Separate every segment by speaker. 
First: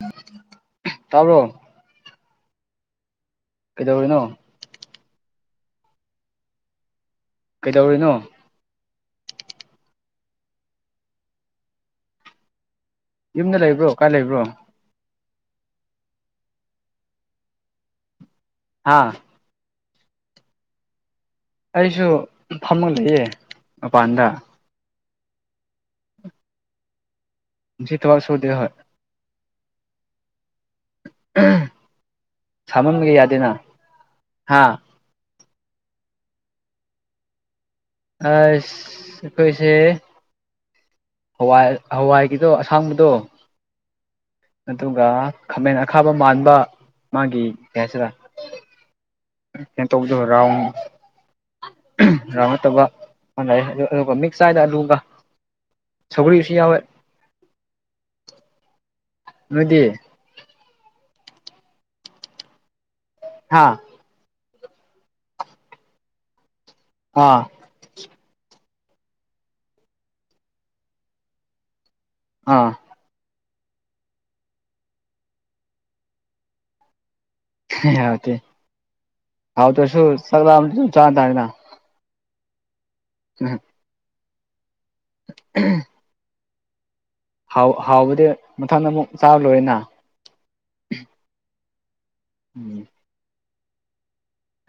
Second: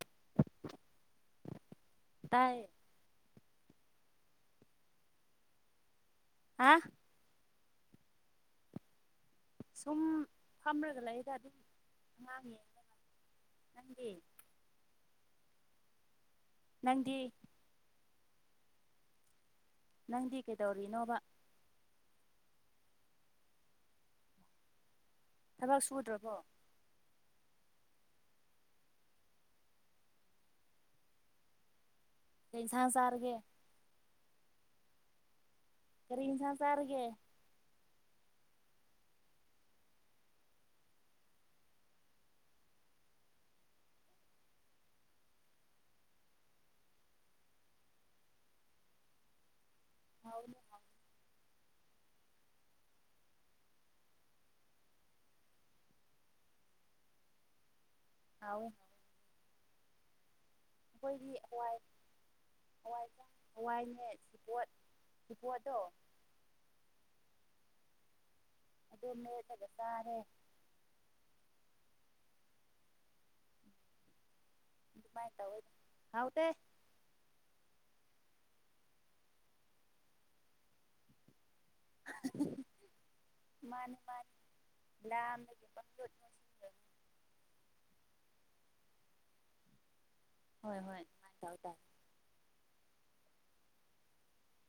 Speaker 1: [unintelligible] ꯇꯥꯕ꯭ꯔꯣ
Speaker 2: ꯇꯥꯏ
Speaker 1: ꯀꯩꯗꯧꯔꯤꯅꯣ
Speaker 2: ꯍꯥ
Speaker 1: ꯀꯩꯗꯧꯔꯤꯅꯣ
Speaker 2: ꯁꯨꯝ ꯐꯝꯔꯒ ꯂꯩꯗ ꯑꯗꯨꯝ ꯑꯉꯥꯡ [unintelligible]
Speaker 1: ꯌꯨꯝꯗ ꯂꯩꯕ꯭ꯔꯣ ꯀꯥꯏ ꯂꯩꯕ꯭ꯔꯣ
Speaker 2: ꯅꯪꯗꯤ
Speaker 1: ꯍꯥꯥ
Speaker 2: ꯅꯪꯗꯤ ꯀꯩꯗꯧꯔꯤꯅꯣꯕ
Speaker 1: ꯑꯩꯖꯨ ꯐꯝꯃꯒ ꯂꯩꯌꯦ ꯃꯄꯥꯟꯗ
Speaker 2: ꯊꯕꯛ ꯁꯨꯗ꯭ꯔꯕꯣ
Speaker 1: ꯉꯁꯤ ꯊꯕꯛ ꯁꯨꯗꯦ ꯍꯣꯏ [unintelligible]
Speaker 2: ꯀꯩ ꯏꯟꯁꯥꯡ
Speaker 1: ꯁꯥꯃꯟꯕꯒꯤ
Speaker 2: ꯆꯥꯔꯒꯦ
Speaker 1: ꯌꯥꯗꯦꯅ ꯍꯥ
Speaker 2: ꯀꯔꯤ ꯏꯟꯁꯥꯡ ꯆꯥꯔꯒꯦ
Speaker 1: ꯑꯥꯏꯁ ꯑꯩꯈꯣꯏꯁꯦ ꯍꯋꯥꯏ ꯍꯋꯥꯏꯒꯤꯗꯣ ꯑꯁꯥꯡꯕꯗꯣ ꯑꯗꯨꯒ ꯈꯥꯃꯦꯟ ꯑꯈꯥꯕ ꯃꯥꯟꯕ ꯃꯥꯒꯤ ꯀꯩ ꯍꯥꯏꯁꯤꯔ [unintelligible] ꯔꯥꯎꯟ
Speaker 2: ꯍꯥꯎꯅꯦ
Speaker 1: ꯔꯥꯎꯟ ꯅꯠꯇꯕ ꯑꯃ ꯂꯩꯌꯦ ꯑꯗꯨꯒ ꯃꯤꯛꯁ ꯆꯥꯏꯗ ꯑꯂꯨꯒ ꯁꯧꯒ꯭ꯔꯤ ꯁꯨ ꯌꯥꯎꯋꯦ
Speaker 2: ꯍꯥꯎꯋꯦ
Speaker 1: ꯅꯣꯏꯗꯤ
Speaker 2: ꯑꯩꯈꯣꯏꯗꯤ ꯍꯋꯥꯏ ꯍꯋꯥꯏ
Speaker 1: ꯍꯥ
Speaker 2: ꯍꯋꯥꯏꯅꯦ ꯄꯣꯠ ꯁꯦꯕꫭꯠꯇꫭ
Speaker 1: ꯑꯥ
Speaker 2: ꯑꯗꯨ ꯃꯦꯠꯂꯒ ꯆꯥꯔꯦ
Speaker 1: ꯑꯥ
Speaker 2: ꯃꯥꯏ ꯇꯧꯋꯤ ꯍꯥꯎꯇꯦ
Speaker 1: [unintelligible] ꯍꯥꯎꯇꯦ ꯍꯥꯎꯇꯁꯨ ꯆꯥꯛ ꯂꯥꯝꯃꯗꯤ ꯆꯥꯇꯥꯔꯦꯅ
Speaker 2: [unintelligible]
Speaker 1: [unintelligible]
Speaker 2: ꯃꯥꯅꯤ ꯃꯥꯅꯤ ꯂꯥꯝꯃꯗꯤꯀꯣ
Speaker 1: ꯍꯥꯎ ꯍꯥꯎꯕꯗꯤ ꯃꯊꯪꯗ ꯃꯨꯛ ꯆꯥꯔꯒ ꯂꯣꯏꯔꯦꯅ
Speaker 2: ꯍꯣꯏ ꯍꯣꯏ ꯃꯥꯏ ꯇꯧ ꯇꯥꯏ
Speaker 1: ꯎꯝ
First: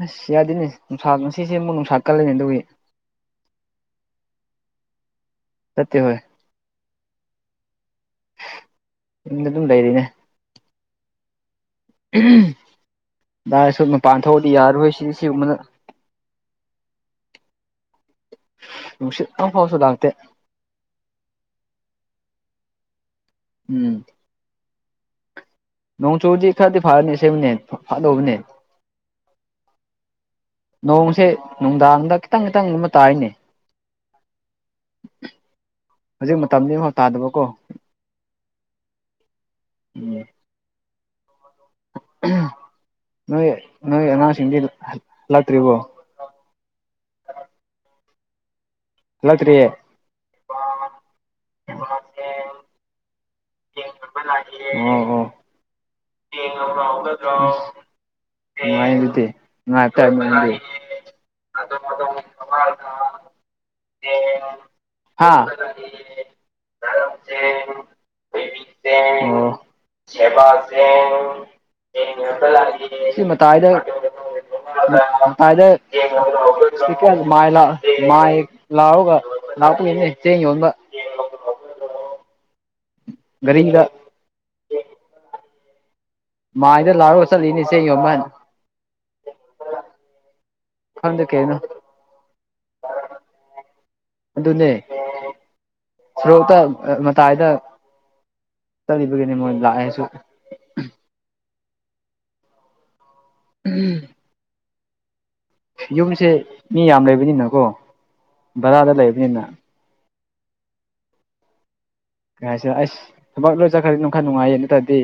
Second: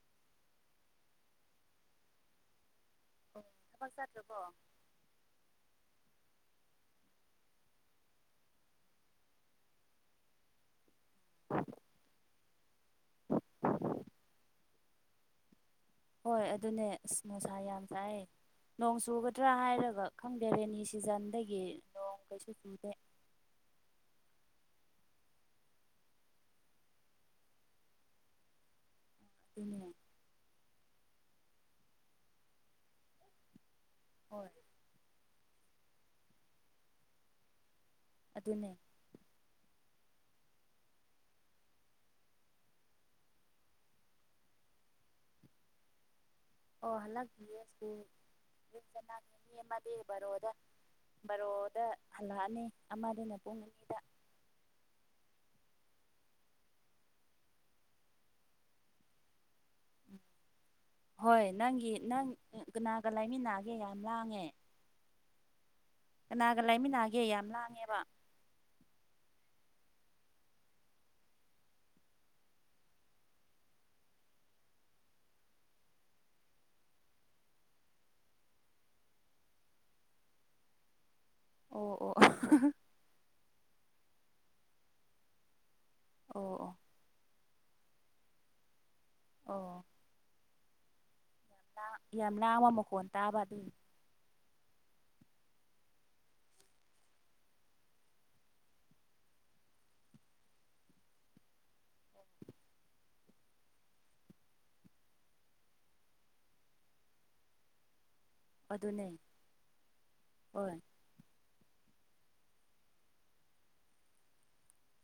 Speaker 1: ꯑꯁ ꯌꯥꯗꯦꯅꯦ ꯅꯨꯡꯁꯥ ꯉꯁꯤꯁꯦ ꯃꯨꯛ ꯅꯨꯡꯁꯥ ꯀꯜꯂꯦꯅꯦ ꯑꯗꯨꯒꯤ
Speaker 2: [unintelligible] ꯊꯕꯛ ꯆꯠꯇ꯭ꯔꯕꫭ
Speaker 1: ꯆꯠꯇꯦ ꯍꯣꯏ ꯌꯨꯝꯗ ꯑꯗꯨꯝ ꯂꯩꯔꯤꯅꯦ [unintelligible] ꯗꯥꯏꯁꯨ ꯃꯄꯥꯟ ꯊꯣꯛꯑꯗꯤ ꯌꯥꯔꯔꯣꯏ ꯁꯤ ꯁꯤꯒꯨꯝꯕꯅ
Speaker 2: ꯍꯣꯏ ꯑꯗꯨꯅꯦ ꯑꯁ ꯅꯨꯡꯁꯥ ꯌꯥꯝ ꯁꯥꯏ ꯅꯣꯡ
Speaker 1: ꯅꯨꯡꯁꯤꯠ
Speaker 2: ꯆꯨꯒꯗ꯭ꯔ
Speaker 1: ꯑꯃꯐꯥꯎꯁꯨ
Speaker 2: ꯍꯥꯏꯔꯒ
Speaker 1: ꯂꯥꯛꯇꯦ
Speaker 2: ꯈꯪ ꯕꯦꯔꯦꯟꯅꯤ ꯁꯤꯖꯟꯗꯒꯤ ꯅꯣꯡ ꯀꯩꯁꯨ ꯆꯨꯗꯦ
Speaker 1: ꯎꯝ ꯅꯣꯡꯆꯨꯗꯤ ꯈꯔꯗꯤ ꯐꯔꯅꯤ ꯑꯁꯦꯡꯕꯅꯦ ꯐꯥꯗꯧꯕꯅꯦ
Speaker 2: ꯑꯗꯨꯅꯤ
Speaker 1: ꯅꯣꯡꯁꯦ ꯅꯨꯡꯗꯥꯡꯗ ꯈꯤꯇꯪ ꯈꯤꯇꯪꯒꯨꯝꯕ ꯇꯥꯏꯅꯦ
Speaker 2: ꯍꯣꯏ
Speaker 1: ꯍꯧꯖꯤꯛ ꯃꯇꯝꯗꯤꯅꯤ ꯐꯥꯎ ꯇꯥꯗꯕꯀꯣ
Speaker 2: ꯑꯗꯨꯅꯦ
Speaker 1: ꯎꯝ ꯅꯣꯏ ꯅꯣꯏ ꯑꯉꯥꯡꯖꯤꯡꯗꯤ ꯍꯜꯂꯛꯇ꯭ꯔꯤꯕꯣ
Speaker 2: ꯑꯣꯍꯜꯂꯇ꯭ꯔꯤꯌꯦꯁꯤ
Speaker 1: ꯍꯜꯂꯛꯇ꯭ꯔꯤꯌꯦ
Speaker 2: ꯕꯦ ꯕꯔꯣꯗ ꯕꯔꯣꯗ ꯍꯜꯂꯛꯑꯅꯤ ꯑꯃꯗꯨꯅ ꯄꯨꯡ ꯑꯅꯤꯗ
Speaker 1: ꯑꯣ ꯑꯣ [unintelligible] ꯇꯥꯏ ꯅꯪꯗꯤ
Speaker 2: ꯍꯣꯏ ꯅꯪꯒꯤ ꯅꯪ ꯀꯅꯥꯒ ꯂꯩꯃꯤꯟꯅꯒꯦ ꯌꯥꯝ ꯂꯥꯡꯉꯦ
Speaker 1: ꯍꯥꯥ
Speaker 2: ꯀꯅꯥꯒ ꯂꯩꯃꯤꯟꯅꯒꯦ ꯌꯥꯝ ꯂꯥꯡꯉꯦꯕ
Speaker 1: ꯆꯦꯡ ꯑꯣ ꯁꯦꯕ ꯆꯦꯡ ꯆꯦꯡ ꯌꯣꯟꯕ ꯂꯛꯏꯌꯦ ꯁꯤ ꯃꯇꯥꯏꯗ [unintelligible] ꯂꯥꯎꯒ ꯂꯥꯛꯄꯒꯤꯅꯦ ꯆꯦꯡ ꯌꯣꯟꯕ [unintelligible]
Speaker 2: ꯑꯣ ꯑꯣ ꯑꯍꯥꯍꯥ
Speaker 1: ꯒꯥꯔꯤꯗ
Speaker 2: ꯑꯣ ꯑꯣ
Speaker 1: ꯃꯥꯏꯗ ꯂꯥꯎꯔꯒ ꯆꯠꯂꯤꯅꯤ ꯆꯦꯡ ꯌꯣꯟꯕ ꯍꯥꯏꯅ
Speaker 2: ꯑꯣ
Speaker 1: ꯈꯪꯗꯦ ꯀꯩꯅꯣ
Speaker 2: ꯌꯥꯝ ꯂꯥꯡꯕ ꯃꯈꯣꯟ ꯇꯥꯕ ꯑꯗꯨꯏ
Speaker 1: ꯑꯗꯨꯅꯦ ꯁꯣꯔꯣꯛꯇ ꯃꯇꯥꯏꯗ ꯆꯠꯂꯤꯕꯒꯤꯅꯦ ꯃꯣꯏ ꯂꯥꯛꯑꯦꯁꯨ ꯎꯝ ꯌꯨꯝꯁꯦ ꯃꯤ ꯌꯥꯝ ꯂꯩꯕꯅꯤꯅꯀꯣ ꯚꯔꯥꯗ
Speaker 2: ꯑꯗꯨꯅꯦ
Speaker 1: ꯂꯩꯕꯅꯤꯅ
Speaker 2: ꯍꯣꯏ
Speaker 1: ꯀꯔꯤ ꯍꯥꯏꯁꯤꯔ ꯑꯁ ꯊꯕꯛ ꯂꯣꯏ ꯆꯠꯈ꯭ꯔꯗꯤ ꯅꯨꯡ ꯈꯔ ꯅꯨꯡꯉꯥꯏꯌꯦ ꯅꯠꯇ꯭ꯔꯗꯤ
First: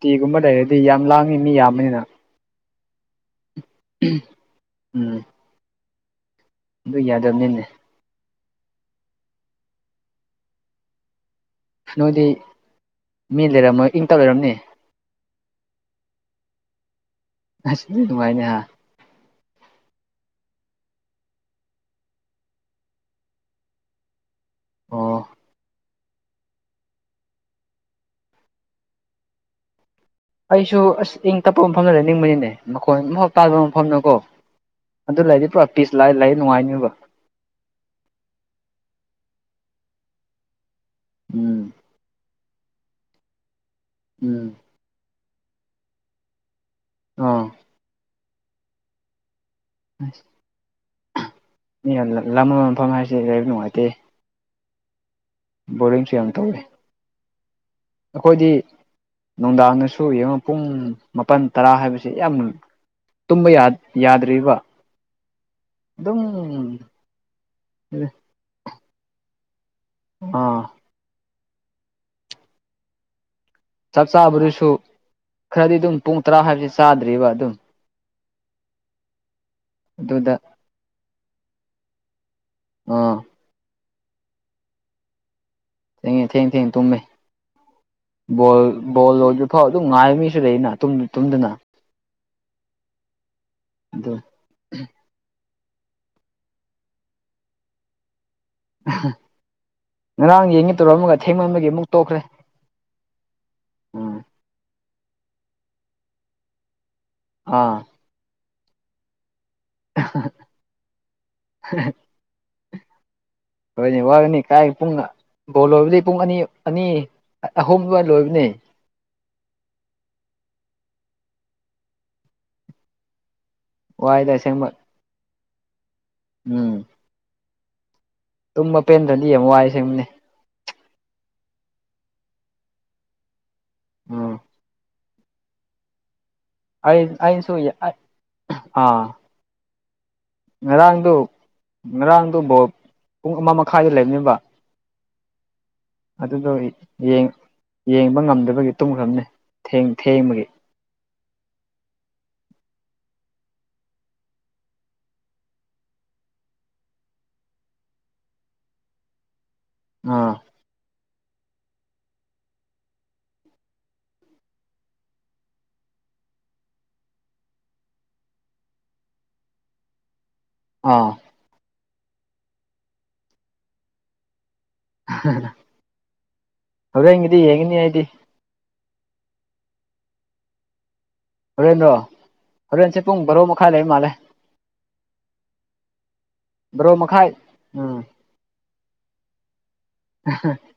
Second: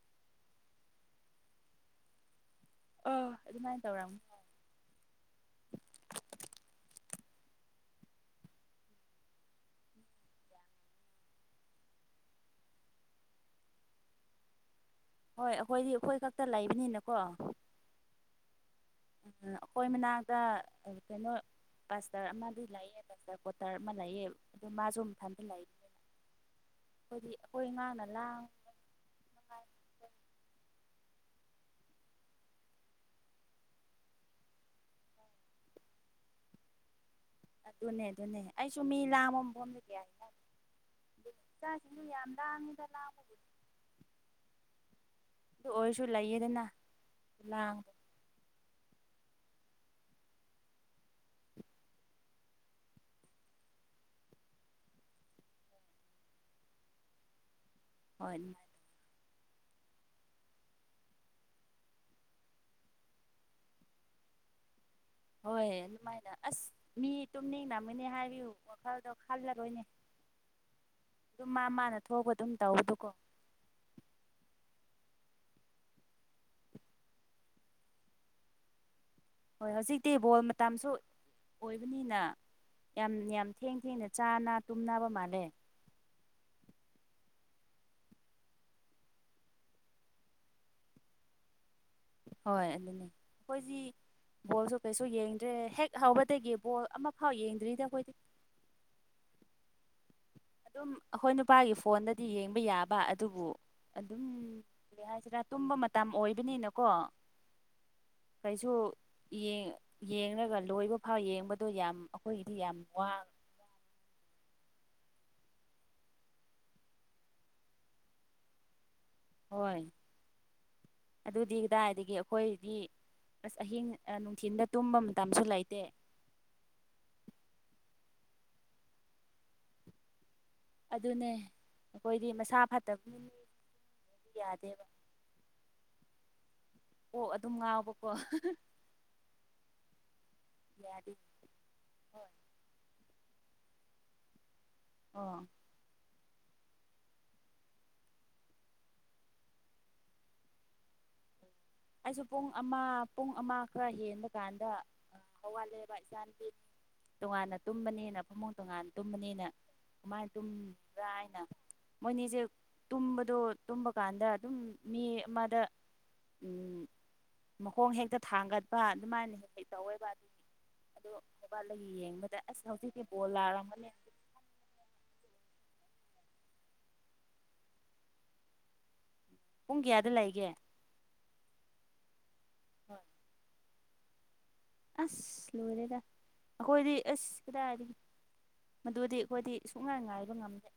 Speaker 1: ꯇꯤꯒꯨꯝꯕ ꯂꯩꯔꯗꯤ ꯌꯥꯝ ꯂꯥꯡꯉꯤ ꯃꯤ ꯌꯥꯝꯕꯅꯤꯅ
Speaker 2: ꯑꯣ ꯑꯗꯨꯃꯥꯏꯟ ꯇꯧꯔꯝꯃꯣ
Speaker 1: ꯎꯝ ꯑꯗꯨ ꯌꯥꯗꯕꯅꯤꯅꯦ ꯅꯣꯏꯗꯤ ꯃꯤ ꯂꯩꯔꯝꯃꯣꯏ ꯏꯪꯇꯞ ꯂꯩꯔꯝꯅꯤ
Speaker 2: ꯍꯣꯏ ꯑꯈꯣꯏꯗꯤ ꯑꯈꯣꯏ ꯈꯛꯇ ꯂꯩꯕꯅꯤꯅꯀꯣ
Speaker 1: ꯑꯁꯤꯗꯤ ꯅꯨꯡꯉꯥꯏꯅꯦꯍꯥ
Speaker 2: ꯎꯝ ꯑꯈꯣꯏ ꯃꯅꯥꯛꯇ ꯀꯩꯅꯣ ꯕꯁꯇꯔ ꯑꯃꯗꯤ ꯂꯩꯌꯦ ꯕꯁꯇꯔ ꯀꯣꯇꯔ ꯑꯃ ꯂꯩꯌꯦ ꯑꯗꯣ
Speaker 1: ꯑꯣ
Speaker 2: ꯃꯥꯁꯨꯃꯊꯟꯇ ꯂꯩꯕꯅꯦ ꯑꯈꯣꯏꯗꯤ ꯑꯈꯣꯏ ꯑꯉꯥꯡꯅ ꯂꯥꯡ
Speaker 1: ꯑꯩꯁꯨ ꯑꯁ ꯏꯪ ꯇꯞꯄ ꯃꯐꯝꯗ ꯂꯩꯅꯤꯡꯕꯅꯤꯅꯦ ꯃꯈꯣꯟ ꯑꯃꯐꯥꯎ ꯇꯥꯗꯕ ꯃꯐꯝꯗꯀꯣ ꯑꯗꯨ ꯂꯩꯔꯗꯤ ꯄꯨ꯭ꯔꯥ ꯄꯤꯁ ꯂꯥꯏ ꯂꯩ ꯅꯨꯡꯉꯥꯏꯅꯤꯕ
Speaker 2: ꯑꯗꯨꯅꯦ ꯑꯗꯨꯅꯦ ꯑꯩꯁꯨ ꯃꯤ ꯂꯥꯡꯕ ꯃꯐꯝꯗ [unintelligible]
Speaker 1: ꯎꯝ
Speaker 2: ꯑꯗꯨ ꯌꯥꯝ ꯂꯥꯡꯉꯤꯗ ꯂꯥꯡꯕ
Speaker 1: ꯎꯝ
Speaker 2: ꯑꯗꯨ ꯑꯣꯏꯔꯁꯨ ꯂꯩꯌꯦꯗꯅ
Speaker 1: ꯑꯥ
Speaker 2: ꯈꯨꯂꯥꯡꯗ‌ꯣ
Speaker 1: ꯑꯁ ꯃꯤ ꯌꯥꯜ ꯂ ꯂꯥꯡꯕ ꯃꯐꯝ ꯍꯥꯏꯁꯦ ꯂꯩꯕ ꯅꯨꯡꯉꯥꯏꯇꯦ ꯕꯣꯔꯤꯡꯁꯨ ꯌꯥꯝ ꯇꯧꯋꯦ
Speaker 2: ꯍꯣꯏ
Speaker 1: ꯑꯈꯣꯏꯗꯤ
Speaker 2: ꯑꯗꯨꯃꯥꯏꯅ
Speaker 1: ꯅꯨꯡꯗꯥꯡꯗꯁꯨ ꯌꯦꯡꯉꯣ ꯄꯨꯡ ꯃꯥꯄꯟ ꯇꯔꯥ ꯍꯥꯏꯕꯁꯤ ꯌꯥꯝ ꯇꯨꯝꯕ ꯌꯥꯠ ꯌꯥꯗ꯭ꯔꯤꯕ
Speaker 2: ꯍꯣꯏ ꯑꯗꯨꯃꯥꯏꯅ ꯑꯁ
Speaker 1: ꯑꯗꯨꯝ
Speaker 2: ꯃꯤ ꯇꯨꯝꯅꯤꯡꯔꯝꯒꯅꯤ ꯍꯥꯏꯕꯩ ꯋꯥꯈꯜꯗꯣ ꯈꯜꯂꯔꯣꯏꯅꯦ
Speaker 1: ꯑꯥ
Speaker 2: ꯑꯗꯨꯝ ꯃꯥ ꯃꯥꯅ ꯊꯣꯛꯄ ꯑꯗꯨꯝ ꯇꯧꯕꯗ‌ꯣ ꯀꯣ
Speaker 1: ꯆꯥꯛ ꯆꯥꯕꯗꯨꯁꯨ ꯈꯔꯗꯤ ꯑꯗꯨꯝ ꯄꯨꯡ ꯇꯔꯥ ꯍꯥꯏꯕꯁꯤ ꯆꯥꯗ꯭ꯔꯤꯕ ꯑꯗꯨꯝ
Speaker 2: ꯍꯣꯏ ꯍꯧꯖꯤꯛꯇꯤ
Speaker 1: ꯑꯗꯨꯗ
Speaker 2: ꯕꯣꯜ ꯃꯇꯝꯁꯨ ꯑꯣꯏꯕꯅꯤꯅ ꯌꯥꯝ
Speaker 1: ꯑꯥ
Speaker 2: ꯌꯥꯝ ꯊꯦꯡ ꯊꯦꯡꯅ ꯆꯥꯅꯥ ꯇꯨꯝꯅꯕ ꯃꯥꯜꯂꯦ
Speaker 1: ꯊꯦꯡꯉ‌ꯦ ꯊꯦꯡ ꯊꯦꯡ ꯇꯨꯝꯃꯦ ꯕꯣꯜ ꯕꯣꯜ ꯂ‌ꯣꯏꯗ꯭ꯔꯤꯐꯥꯎ ꯑꯗꯨꯝ ꯉꯥꯏꯕ ꯃꯤꯁꯨ ꯂꯩꯅꯥ ꯇꯨꯝ ꯇꯨꯝꯗꯅ
Speaker 2: ꯍꯣꯏ ꯑꯗꯨꯅꯦ ꯈꯣꯏꯖꯤ
Speaker 1: ꯑꯗꯨ
Speaker 2: ꯕꯣꯜꯁꯨ ꯀꯩꯁꯨ ꯌꯦꯡꯗ꯭ꯔꯦ ꯍꯦꯛ ꯍꯧꯕꯗꯒꯤ ꯕꯣꯜ ꯑꯃ ꯐꯥꯎ ꯌꯦꯡꯗ꯭ꯔꯤꯗ ꯑꯈꯣꯏꯗꯤ
Speaker 1: ꯑ
Speaker 2: ꯑꯗꯨꯝ ꯑꯈꯣꯏ ꯅꯨꯄꯥꯒꯤ
Speaker 1: ꯑꯃꯨꯛ ꯇꯣꯛꯈ꯭ꯔꯦ
Speaker 2: ꯐꯣꯟꯗꯗꯤ ꯌꯦꯡꯕ ꯌꯥꯕ ꯑꯗꯨꯕꯨ
Speaker 1: ꯎꯝ
Speaker 2: ꯑꯗꯨꯝ ꯀꯔꯤ ꯍꯥꯏꯁꯤꯔꯥ ꯇꯨꯝꯕ ꯃꯇꯝ ꯑꯣꯏꯕꯅꯤꯅꯀꯣ
Speaker 1: ꯑꯥ
Speaker 2: ꯀꯩꯁꯨ ꯌꯦꯡ ꯌ‌ꯦꯡꯔꯒ ꯂꯣꯏꯕ ꯐꯥꯎ ꯌꯦꯡꯕꯗꯣ ꯌꯥꯝ ꯑꯈꯣꯏꯒꯤꯗꯤ ꯌꯥꯝ ꯋꯥꯡ
Speaker 1: ꯍꯣꯏꯅ‌ꯦ ꯋꯥꯒꯅꯤ ꯀꯥꯏ ꯄꯨꯡ ꯕꯣꯜ ꯂꯣꯏꯕꯗꯤ ꯄꯨꯡ ꯑꯅꯤ ꯑꯅꯤ ꯑꯍꯨꯝ ꯑꯗꯨꯋꯥꯏ ꯂꯣꯏꯕꯅꯦ
Speaker 2: ꯍꯣꯏ ꯑꯗꯨꯗꯤ ꯀꯗꯥꯏꯗꯒꯤ ꯑꯈꯣꯏꯗꯤ ꯑꯁ ꯑꯍꯤꯡ ꯑ
Speaker 1: ꯋꯥꯏꯗ
Speaker 2: ꯅꯨꯡꯊꯤꯟꯗ
Speaker 1: ꯑꯁꯦꯡꯕ
Speaker 2: ꯇꯨꯝꯕ ꯃꯇꯝꯁꯨ ꯂꯩꯇꯦ
Speaker 1: ꯎꯝ ꯇꯨꯝꯕ ꯄꯦꯟꯗ꯭ꯔꯗꯤ ꯌꯥꯝ ꯋꯥꯏ ꯁꯦꯡꯕꯅꯦ
Speaker 2: ꯑꯗꯨꯅꯦ ꯑꯈꯣꯏꯗꯤ ꯃꯁꯥ ꯐꯠꯇꯕ ꯃꯤ
Speaker 1: ꯎꯝ
Speaker 2: [inaudible] ꯌꯥꯗꯦꯕ
Speaker 1: ꯑꯩ
Speaker 2: ꯑꯣ
Speaker 1: ꯑꯩꯁꯨ
Speaker 2: ꯑꯗꯨꯝ ꯉꯥꯎꯕꯀꯣ
Speaker 1: ꯑꯥ
Speaker 2: ꯌꯥꯗꯦ
Speaker 1: ꯉꯔꯥꯡꯗꯨ
Speaker 2: ꯍꯣꯏ
Speaker 1: ꯉꯔꯥꯡꯗꯨ ꯕꯣꯜ ꯄꯨꯡ ꯑꯃ ꯃꯈꯥꯏꯗ ꯂꯩꯕꯅꯦꯕ
Speaker 2: ꯑꯣ
Speaker 1: ꯑꯗꯨꯗꯣ ꯌ‌ꯦꯡ ꯌꯦꯡꯕ ꯉꯝꯗꯕꯒꯤ ꯇꯨꯝꯈ꯭ꯔꯝꯅꯤ ꯊ‌ꯦꯡ ꯊꯦꯡꯕꯒꯤ
Speaker 2: ꯑꯩꯁꯨ ꯄꯨꯡ ꯑꯃ ꯄꯨꯡ ꯑꯃ ꯈꯔ ꯍꯦꯟꯕ ꯀꯥꯟꯗ ꯑꯥ ꯍꯧꯒꯠꯂꯦꯕ ꯏꯆꯥ ꯅꯨꯄꯤ ꯇꯣꯉꯥꯟꯅ ꯇꯨꯝꯕꯅꯤꯅ ꯐꯃꯨꯡ ꯇꯣꯉꯥꯟꯅ ꯇꯨꯝꯕꯅꯤꯅ ꯀꯃꯥꯏꯟ
Speaker 1: ꯑꯥ
Speaker 2: ꯇꯨꯝ ꯔꯥꯏꯅ ꯃꯣꯏꯅꯤꯁꯦ ꯇꯨꯝꯕꯗꯣ ꯇꯨꯝꯕ ꯀꯥꯟꯗ ꯑꯗꯨꯝ ꯃꯤ ꯑꯃꯗ ꯎꯝ ꯃꯈꯣꯡ ꯍꯦꯛꯇ ꯊꯥꯡꯒꯠꯄ ꯑꯗꯨꯃꯥꯏꯅ ꯍꯦꯛ ꯍꯦꯛ ꯇꯧꯋꯦꯕ
Speaker 1: ꯑꯥ
Speaker 2: ꯑꯗꯣ [unintelligible] ꯌꯦꯡꯕꯗ ꯑꯁ ꯍꯧꯖꯤꯛꯇꯤ ꯕꯣꯜ ꯂꯥꯎꯔꯝꯒꯅꯤ
Speaker 1: ꯍꯣꯔꯦꯟꯒꯤꯗꯤ ꯌꯦꯡꯒꯅꯤ ꯑꯩꯗꯤ
Speaker 2: ꯄꯨꯡ ꯀꯌꯥꯗ ꯂꯩꯒꯦ
Speaker 1: ꯍꯣꯔꯦꯟꯔꯣ ꯍꯣꯔꯦꯟꯁꯦ ꯄꯨꯡ ꯕꯥꯔꯣ ꯃꯈꯥꯏ ꯂꯩꯕ ꯃꯥꯜꯂꯦ
Speaker 2: ꯑꯁ ꯂꯣꯏꯔꯦꯗ
Speaker 1: ꯕꯥꯔꯣ
Speaker 2: ꯑꯈꯣꯏꯗꯤ
Speaker 1: ꯃꯈꯥꯏ
Speaker 2: ꯑꯁ ꯀꯗꯥꯏꯗꯒꯤ
Speaker 1: ꯎꯝ
Speaker 2: ꯃꯗꯨꯗꯤ ꯑꯈꯣꯏꯗꯤ ꯁꯨꯨꯡ ꯉꯥꯏ ꯉꯥꯏꯕ ꯉꯝꯗꯦ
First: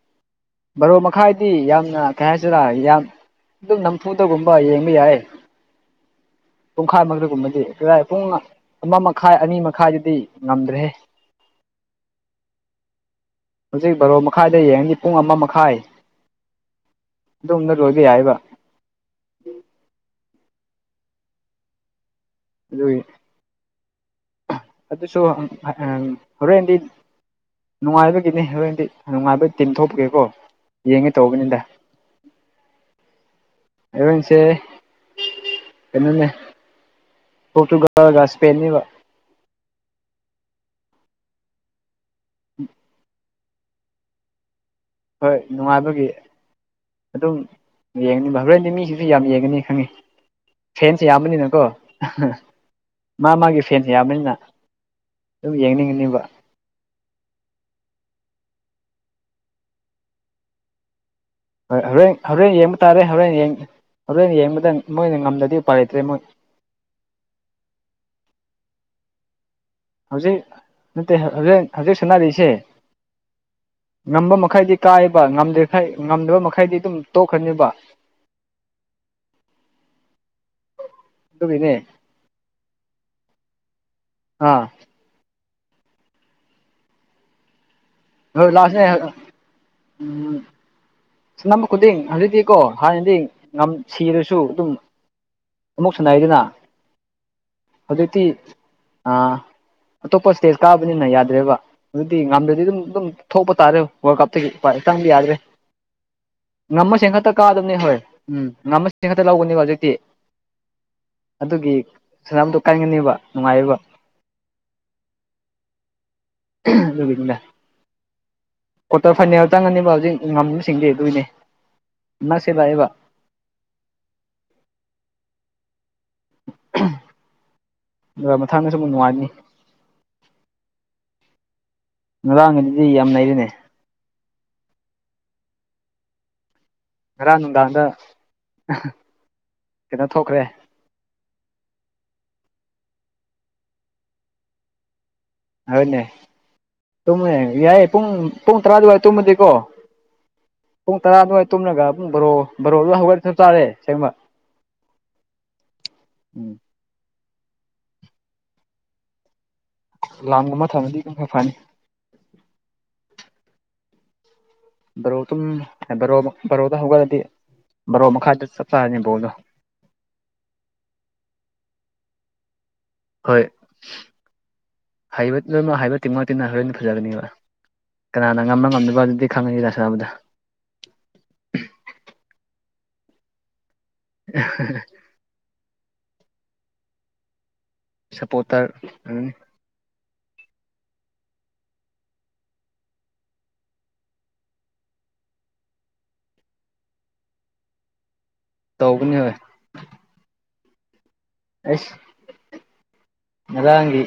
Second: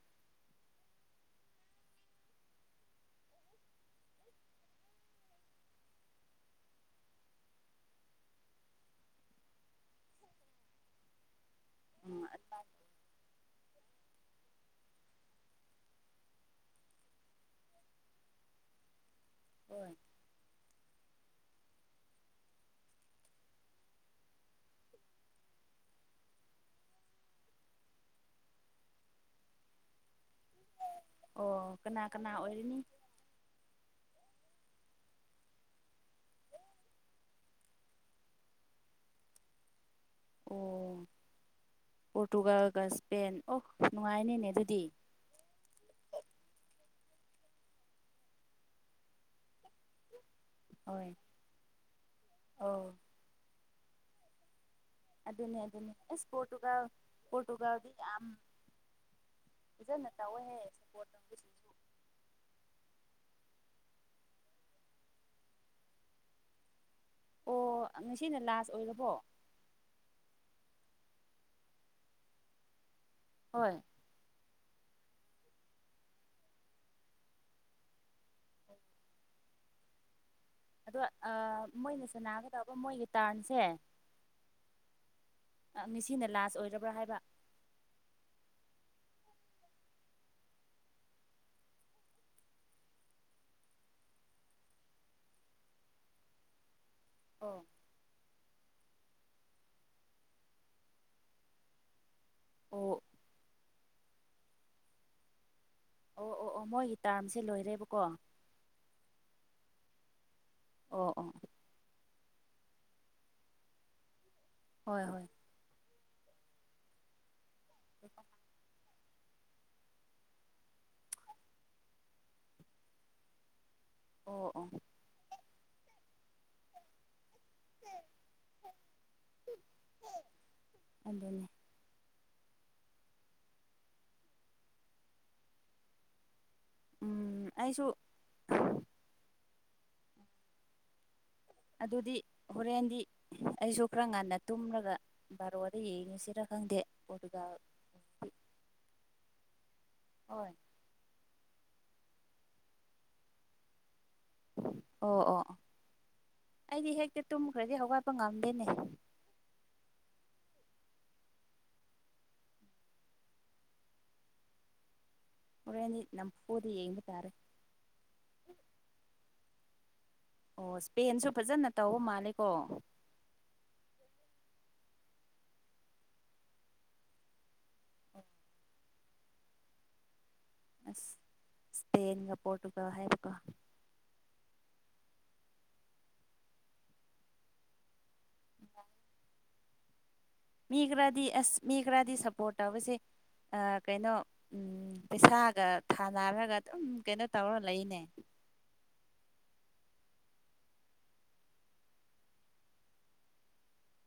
Speaker 1: ꯕꯥꯔꯣ ꯃꯈꯥꯏꯗꯤ ꯌꯥꯝꯅ ꯀꯩ ꯍꯥꯏꯗꯣꯔ ꯌꯥꯝ ꯑꯗꯨꯝ ꯅꯝꯐꯨꯗꯒꯨꯝꯕ ꯌꯦꯡꯕ ꯌꯥꯏ ꯄꯨꯡꯈꯥꯏꯃꯛꯇꯒꯨꯝꯕꯗꯤ ꯀꯗꯥꯥꯏ ꯄꯨꯡ ꯑꯃ ꯃꯈꯥꯏ ꯑꯅꯤ ꯃꯈꯥꯏꯗꯨꯗꯤ ꯉꯝꯗ꯭ꯔꯦꯍꯦ
Speaker 2: ꯎꯝ
Speaker 1: ꯍꯧꯖꯤꯛ ꯕꯔꯣ ꯃꯈꯥꯏꯗꯩ ꯌꯦꯡꯉꯗꯤ ꯄꯨꯡ ꯑꯃ ꯃꯈꯥꯏ ꯑꯗꯨꯒꯨꯝꯕꯗ ꯂꯣꯏꯕ ꯌꯥꯏꯌꯦꯕ
Speaker 2: ꯍꯣꯏ
Speaker 1: ꯑꯗꯨꯏ ꯑꯗꯨꯁꯨꯔꯣ ꯍꯣꯔꯦꯟꯗꯤ ꯅꯨꯡꯉꯥꯏꯕꯒꯤꯅꯦ ꯍꯣꯔꯦꯟꯗꯤ ꯅꯨꯡꯉꯥꯏꯕ ꯇꯤꯝ ꯊꯣꯛꯄꯒꯤꯀꯣ ꯌꯦꯡꯒꯦ ꯇꯧꯕꯅꯤꯗ
Speaker 2: ꯑꯣ ꯀꯅꯥ ꯀꯅꯥ ꯑꯣꯏꯔꯅꯤ
Speaker 1: ꯍꯧꯔꯦꯟꯁꯦ ꯀꯩꯅꯣꯅꯦ ꯄꯣꯔꯇꯨꯒꯜꯒ ꯁꯄꯦꯅꯤꯕ [unintelligible]
Speaker 2: ꯑꯣ ꯄꯣꯔꯇꯨꯒꯜꯒ ꯁ꯭ꯄꯦꯟ ꯑꯣ ꯅꯨꯡꯉꯥꯏꯅꯤꯅꯦ ꯑꯗꯨꯗꯤ
Speaker 1: ꯍꯣꯏ ꯅꯨꯡꯉꯥꯏꯕꯒꯤ ꯑꯗꯨꯝ ꯌꯦꯡꯉꯅꯤꯕ ꯍꯣꯔꯦꯟꯗꯤ ꯃꯤꯁꯤꯁꯨ ꯌꯥꯝ ꯌꯦꯡꯒꯅꯤ ꯈꯪꯉꯦ ꯐꯦꯟꯁ
Speaker 2: ꯍꯣꯏ
Speaker 1: ꯌꯥꯝꯕꯅꯤꯅꯀꯣ
Speaker 2: ꯑꯧ
Speaker 1: ꯃꯥ ꯃꯥꯒꯤ ꯐꯦꯟꯁ ꯌꯥꯝꯕꯅꯤꯅ ꯑꯗꯨꯝ
Speaker 2: ꯑꯗꯨꯅꯦ ꯑꯗꯨꯅꯦ
Speaker 1: ꯌꯦꯡꯅꯤꯡꯒꯅꯤꯕ
Speaker 2: ꯏꯁ ꯄꯣꯔꯇꯨꯒꯜ ꯄꯣꯔꯇꯨꯒꯜꯗꯤ ꯌꯥꯝ ꯐꯖꯅ ꯇꯧꯋꯦꯍꯦ ꯁꯄꯣꯔꯠꯇꯤ
Speaker 1: ꯍꯣꯏ ꯍꯣꯔꯦꯟ ꯍꯣꯔꯦꯟ ꯌꯦꯡꯕ ꯇꯥꯔꯦ ꯍꯣꯔꯦꯟ ꯌꯦꯡꯁꯦ ꯍꯣꯔꯦꯟ ꯌꯦꯡꯕꯗ ꯃꯣꯏꯅ ꯉꯝꯗꯔꯗꯤ ꯎꯄꯥꯏ ꯂꯩꯇ꯭ꯔꯦ ꯃꯣꯏ
Speaker 2: ꯑꯣ ꯉꯁꯤꯅ ꯂꯥꯁ ꯑꯣꯏꯔꯕꯣ
Speaker 1: ꯍꯧꯖꯤꯛ ꯅꯠꯇꯦ ꯍꯧꯖꯤꯛ ꯍꯧꯖꯤꯛ ꯁꯥꯟꯅꯔꯤꯁꯦ
Speaker 2: ꯍꯣꯏ
Speaker 1: ꯉꯝꯕ ꯃꯈꯩꯗꯤ ꯀꯥꯏꯕ ꯉꯝꯗ꯭ꯔꯤꯈꯩ ꯉꯝꯗꯕ ꯃꯈꯩꯗꯤ ꯑꯗꯨꯝ ꯇꯣꯛꯈ꯭ꯔꯅꯤꯕ
Speaker 2: ꯑꯗꯣ ꯑ
Speaker 1: ꯑꯗꯨꯒꯤꯅꯦ
Speaker 2: ꯃꯣꯏꯅ ꯁꯥꯟꯅꯒꯗꯕ ꯃꯣꯏꯒꯤ ꯇ꯭ꯔꯟꯁꯦ
Speaker 1: ꯑꯥ
Speaker 2: ꯉꯁꯤꯅ ꯂꯥꯁ ꯑꯣꯏꯔꯕ꯭ꯔꯥ ꯍꯥꯏꯕ
Speaker 1: ꯍꯣꯏ ꯂꯥꯁꯅꯦ ꯎꯝ ꯁꯥꯟꯅꯕ ꯈꯨꯗꯤꯡ ꯍꯧꯖꯤꯛꯇꯤꯀꯣ ꯍꯥꯟꯅꯗꯤ ꯁꯤꯔꯁꯨ ꯑꯗꯨꯝ ꯑꯃꯨꯛ ꯁꯥꯟꯅꯩ ꯗꯅ
Speaker 2: ꯑꯣ
Speaker 1: ꯍꯧꯖꯤꯛꯇꯤ ꯑ ꯑꯇꯣꯞꯄ ꯏꯁꯇꯦꯖ ꯀꯥꯕꯅꯤꯅ ꯌꯥꯗ꯭ꯔꯦꯕ ꯑꯗꯨꯗꯤ ꯉꯝꯗꯔ ꯑꯗꯨꯗꯤ ꯗꯨꯝ
Speaker 2: ꯑꯣ
Speaker 1: ꯑꯗꯨꯝ ꯊꯣꯛꯄ ꯇꯥꯔꯦ ꯋꯥꯔꯜ ꯀꯞꯇꯒꯤ ꯆꯪꯕ ꯌꯥꯗ꯭ꯔꯦ
Speaker 2: ꯑꯣ ꯑꯣ ꯑꯣ ꯃꯣꯏꯒꯤ
Speaker 1: ꯉꯝꯕꯁꯤꯡ ꯈꯛꯇ
Speaker 2: ꯇꯥꯔꯝꯁꯦ
Speaker 1: ꯀꯥꯗꯕꯅꯤ ꯍꯣꯏ
Speaker 2: ꯂꯣꯏꯔꯦꯕꯀꯣ
Speaker 1: ꯎꯝ ꯉꯝꯃꯁꯤꯡ ꯈꯛꯇ ꯂꯧꯒꯅꯤꯕ ꯍꯧꯖꯤꯛꯇꯤ
Speaker 2: ꯑꯣ ꯑꯣ
Speaker 1: ꯑꯗꯨꯒꯤ ꯁꯥꯟꯅꯕꯗꯣ ꯀꯟꯒꯅꯤꯕ ꯅꯨꯡꯉꯥꯏ ꯌꯦꯕ
Speaker 2: ꯍꯣꯏ ꯍꯣꯏ
Speaker 1: ꯑꯗꯨꯒꯤꯅꯤꯗ
Speaker 2: [unintelligible]
Speaker 1: ꯀ꯭ꯋꯥꯇꯔ ꯐꯥꯏꯅꯦꯜ ꯆꯪꯉꯅꯤꯕ ꯍꯧꯖꯤꯛ ꯉꯝꯕꯁꯤꯡꯗꯤ ꯑꯗꯨꯒꯤꯅꯦ ꯅꯛꯁꯤꯜ ꯂꯛꯏꯕ
Speaker 2: ꯑꯣ ꯑꯣ
Speaker 1: ꯎꯍꯝ ꯑꯗꯨꯒ ꯃꯊꯪꯗꯁꯨ ꯑꯃꯨꯛ ꯅꯨꯡꯉꯥꯏꯅꯤ
Speaker 2: ꯑꯗꯨꯅꯦ
Speaker 1: ꯉꯔꯥꯡꯒꯤ ꯗꯨꯗꯤ ꯌꯥꯝ ꯅꯩꯔꯦ ꯅꯦ ꯉꯔꯥꯡ
Speaker 2: ꯎꯝ
Speaker 1: ꯅꯨꯡꯗꯥꯡꯗ
Speaker 2: ꯑꯩꯁꯨ
Speaker 1: ꯀꯩꯅꯣ ꯊꯣꯛꯈ꯭ꯔꯦ
Speaker 2: ꯑꯗꯨꯗꯤ ꯍꯣꯔꯦꯟꯗꯤ ꯑꯩꯁꯨ ꯈꯔ ꯉꯟꯅ ꯇꯨꯝꯔꯒ ꯕꯥꯔꯣꯗ ꯌꯦꯡꯉꯁꯤꯔ ꯈꯪꯗꯦ ꯄꯣꯇꯨꯒꯜ
Speaker 1: ꯍꯦ ꯄꯨꯡ ꯄꯨꯡ ꯇꯔꯥ ꯑꯗꯨꯋꯥꯏ ꯇꯨꯝꯃꯗꯤꯀꯣ
Speaker 2: ꯑꯣꯏ
Speaker 1: ꯄꯨꯡ ꯇꯔꯥ ꯑꯗꯨꯋꯥꯥꯏ ꯇꯨꯝꯔꯒ ꯄꯨꯡ ꯕꯥꯔꯣ ꯕꯥꯔꯣꯗ ꯍꯧꯒꯠ ꯆꯞ ꯆꯥꯔꯦ ꯁꯦꯡꯕ
Speaker 2: ꯑꯣ ꯑꯣ ꯑꯣ
Speaker 1: ꯎꯝ
Speaker 2: ꯑꯩꯗꯤ ꯍꯦꯛꯇ ꯇꯨꯝꯈ꯭ꯔꯗꯤ ꯍꯧꯒꯠꯄ ꯉꯝꯗꯦꯅꯦ
Speaker 1: ꯑꯦꯂꯥꯝꯒꯨꯝꯕ ꯊꯝꯃꯗꯤ ꯄꯨꯡꯐꯥ ꯐꯥꯅꯤ ꯕꯥꯔꯣꯇꯨꯝ ꯑꯦ
Speaker 2: ꯍꯣꯔꯦꯟꯗꯤ
Speaker 1: ꯕꯔꯣ ꯃꯛ
Speaker 2: ꯅꯝꯐꯨꯗ
Speaker 1: ꯕꯔꯣꯗ
Speaker 2: ꯌꯦꯡꯕ
Speaker 1: ꯍꯧꯒꯠꯂꯗꯤ
Speaker 2: ꯇꯥꯔꯦ
Speaker 1: ꯕꯔꯣ ꯃꯈꯥꯏꯗ ꯆꯞ ꯆꯥꯔꯅꯤ ꯕꯣꯜꯗꯣ
Speaker 2: ꯑꯣ ꯏꯁꯄꯦꯟꯁꯨ ꯐꯖꯅ ꯇꯧꯕ ꯃꯥꯜꯂꯦꯀꯣ
Speaker 1: ꯍꯣꯏ ꯍꯩꯕ ꯇꯤꯝ ꯍꯩꯕ ꯇꯤꯝ ꯉꯥꯛꯇꯅꯤꯅ ꯍꯣꯔꯦꯟꯗꯤ ꯐꯖꯒꯅꯤꯕ ꯀꯅꯥꯅ ꯉꯝꯃ ꯉꯝꯗꯕꯗꯨꯗꯤ ꯈꯪꯉꯅꯤꯅꯥ ꯁꯥꯅꯕꯗ
Speaker 2: ꯑꯁ ꯏꯁꯄꯦꯟꯒ ꯄꯣꯔꯇꯨꯒ ꯍꯥꯏꯕꯀꯣ
Speaker 1: ꯁꯞꯄꯣꯇꯔ ꯎꯝ
Speaker 2: ꯃꯤ ꯈꯔꯗꯤ ꯑꯁ ꯃꯤ ꯈꯔꯗꯤ ꯁꯞꯄꯣꯔꯠ ꯇꯧꯕꯁꯦ ꯑꯥ ꯀꯩꯅꯣ ꯎꯝ ꯄꯩꯁꯥꯒ ꯊꯥꯅꯔꯒ ꯑꯗꯨꯝ ꯀꯩꯅꯣ ꯇꯧꯔ ꯂꯩꯅꯦ
Speaker 1: ꯇꯧꯕꯅꯦ ꯑꯩꯁ ꯉꯔꯥꯡꯒꯤ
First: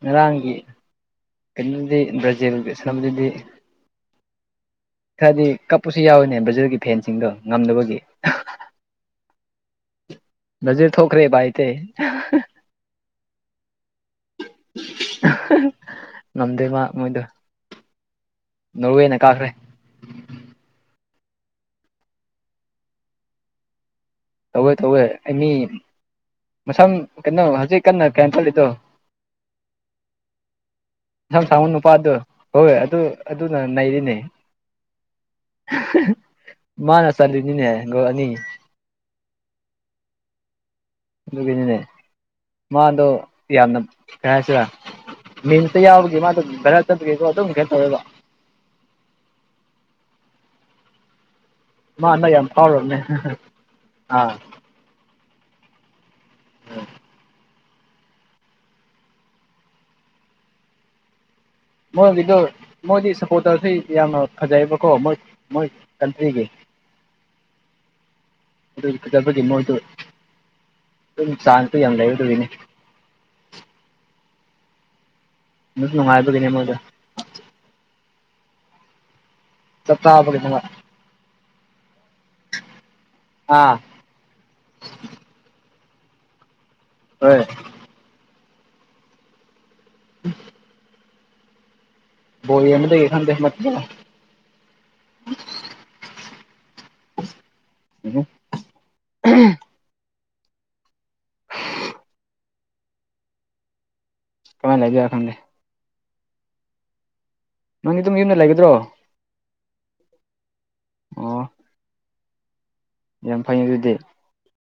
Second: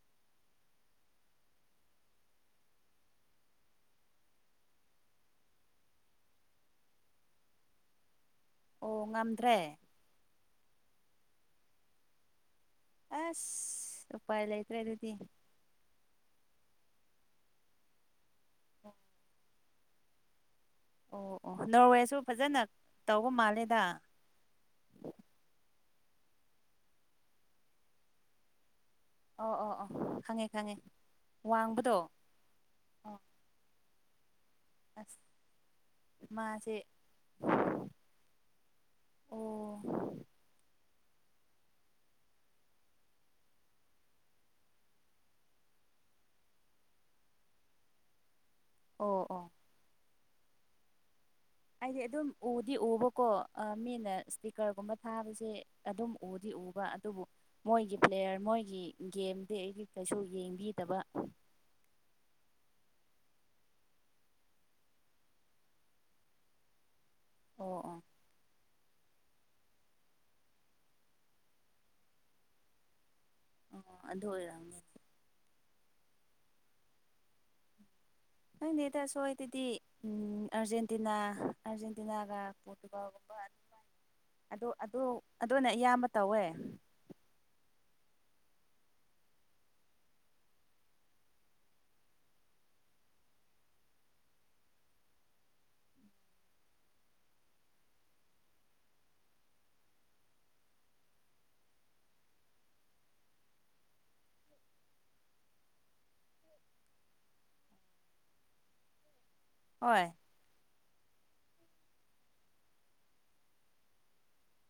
Speaker 1: ꯉꯔꯥꯡꯒꯤ ꯀꯩꯅꯣꯗꯤ ꯕ꯭ꯔꯥꯖꯤꯜꯒꯤ ꯁꯥꯅꯕꯗꯨꯗꯤ ꯈꯔꯗꯤ ꯀꯞꯄꯁꯨ ꯌꯥꯎꯋꯤꯅꯦ ꯕ꯭ꯔꯖꯤꯜꯒꯤ ꯐꯦꯟꯁꯤꯡꯗꯣ ꯉꯝꯗꯕꯒꯤ
Speaker 2: ꯑꯣ ꯉꯝꯗ꯭ꯔꯦ
Speaker 1: ꯕ꯭ꯔꯥꯖꯤꯜ ꯊꯣꯛꯈ꯭ꯔꯦ ꯎꯄꯥꯏꯇꯦ
Speaker 2: ꯑꯁ ꯎꯄꯥꯏ ꯂꯩꯇ꯭ꯔꯦ ꯑꯗꯨꯗꯤ
Speaker 1: ꯉꯝꯗꯦ ꯃꯥ ꯃꯣꯏꯗꯣ ꯅꯣꯔꯋꯦꯅ ꯀꯥꯈ꯭ꯔꯦ
Speaker 2: ꯑꯣ ꯑꯣ ꯅꯣꯔꯋꯦꯁꯨ ꯐꯖꯅ ꯇꯧꯕ ꯃꯥꯜꯂꯦꯗ
Speaker 1: ꯇꯧꯋꯦ ꯇꯧꯋꯦ ꯑꯩ ꯃꯤ ꯃꯁꯝ ꯀꯩꯅꯣ ꯍꯧꯖꯤꯛ ꯀꯟꯅ ꯀꯩꯅꯣ ꯆꯠꯂꯤꯗꯣ
Speaker 2: ꯑꯣ ꯑꯣ ꯑꯣ ꯈꯪꯉꯦ ꯈꯪꯉꯦ
Speaker 1: ꯃꯁꯝ ꯁꯥꯡꯕ
Speaker 2: ꯋꯥꯡꯕꯗꯣ
Speaker 1: ꯅꯨꯄꯥꯗꯣ ꯍꯣꯏ ꯑꯗꯨ
Speaker 2: ꯑꯣ
Speaker 1: ꯑꯗꯨꯅ ꯅꯩꯔꯤꯅꯦ
Speaker 2: ꯑꯁ ꯃꯥꯁꯦ
Speaker 1: ꯃꯥꯅ__ ꯆꯜꯂꯤꯅꯤꯅꯦ ꯒꯣꯜ ꯑꯅꯤ
Speaker 2: ꯑꯣ
Speaker 1: ꯑꯗꯨꯒꯤꯅꯤꯅꯦ ꯃꯥꯗꯣ ꯌꯥꯝꯅ ꯀꯩ ꯍꯥꯏꯁꯤꯔ ꯃꯤꯝꯁꯇꯥ ꯌꯥꯎꯕꯒꯤ ꯃꯥꯗꯨ ꯚꯥꯏꯔꯦꯜ ꯆꯠꯄꯒꯤꯀꯣ ꯑꯗꯨꯝ ꯀꯩꯅꯣ ꯇꯧꯋꯦꯕ
Speaker 2: ꯑꯣ ꯑꯣ ꯑꯩꯗꯤ
Speaker 1: ꯃꯥ
Speaker 2: ꯑꯗꯨꯝ
Speaker 1: ꯍꯟꯗꯛ ꯌꯥꯝ
Speaker 2: ꯎꯗꯤ
Speaker 1: ꯐꯥꯎꯔꯕꯅꯦ
Speaker 2: ꯎꯕꯀꯣ ꯑꯥ ꯃꯤꯅ
Speaker 1: ꯑꯥ
Speaker 2: ꯏꯁꯇꯤꯛ ꯀꯔꯒꯨꯝꯕ ꯊꯥꯕꯁꯦ ꯑꯗꯨꯝ ꯎꯗꯤ ꯎꯕ ꯑꯗꯨꯕꯨ ꯃꯣꯏꯒꯤ ꯄ꯭ꯂꯦꯌꯔ ꯃꯣꯏꯒꯤ ꯒꯦꯝꯗꯤ ꯑꯩꯗꯤ ꯀꯩꯁꯨ ꯌꯦꯡꯕꯤꯗꯕ
Speaker 1: ꯃꯣꯏꯒꯤꯗꯣ ꯃꯣꯏꯗꯤ ꯁꯞꯄꯣꯔꯠꯇꯔꯁꯤ ꯌꯥꯝꯅ ꯐꯖꯩꯌꯦꯕꯀꯣ ꯃꯣꯏ ꯃꯣꯏ ꯀꯟꯇ꯭ꯔꯤꯒꯤ
Speaker 2: ꯑꯣ ꯑꯣ
Speaker 1: ꯑꯗꯨꯒꯤ ꯐꯖꯕꯒꯤ ꯃꯣꯏꯗꯨ ꯑꯗꯨꯝ ꯆꯥꯟꯁꯇꯣ ꯌꯥꯝ ꯂꯩ ꯑꯗꯨꯒꯤꯅꯤ
Speaker 2: ꯑꯣ ꯑꯗꯨ ꯑꯣꯏꯔꯝ
Speaker 1: ꯑꯗꯨꯁꯨ ꯅꯨꯡꯉꯥꯏꯕꯒꯤꯅꯦ ꯃꯣꯏꯗꯤ
Speaker 2: ꯈꯪꯗꯦꯗ ꯁꯣꯏꯗꯗꯤ
Speaker 1: ꯆꯞ
Speaker 2: ꯎꯝ
Speaker 1: ꯆꯥꯕꯒꯤꯅꯦꯕ
Speaker 2: ꯑꯥꯔꯖꯦꯟꯇꯤꯅꯥ ꯑꯥꯔꯖꯦꯟꯇꯤꯅꯥꯒ ꯄꯣꯔꯇꯨꯒꯜꯒꯨꯝ__
Speaker 1: ꯑꯥ꯫
Speaker 2: ꯑꯗꯣ ꯑꯗꯣ ꯑꯗꯨꯅ ꯑꯌꯥꯝꯕ ꯇꯧꯋꯦ꯫
Speaker 1: ꯍꯣꯏ꯫ [inaudible] ꯕꯣꯜ ꯌꯦꯡꯕꯗꯒꯤ ꯈꯪꯗꯦ [unintelligible] [unintelligible] [unintelligible] ꯀꯃꯥꯏ ꯂꯩꯕ [unintelligible] ꯅꯪꯗꯤ ꯑꯗꯨꯝ ꯌꯨꯝꯗ ꯂꯩꯒꯗ꯭ꯔꯣ꯫
Speaker 2: ꯍꯣꯏ꯫
Speaker 1: ꯑꯣ꯫ ꯌꯥꯝ ꯐꯩ ꯑꯗꯨꯗꯤ꯫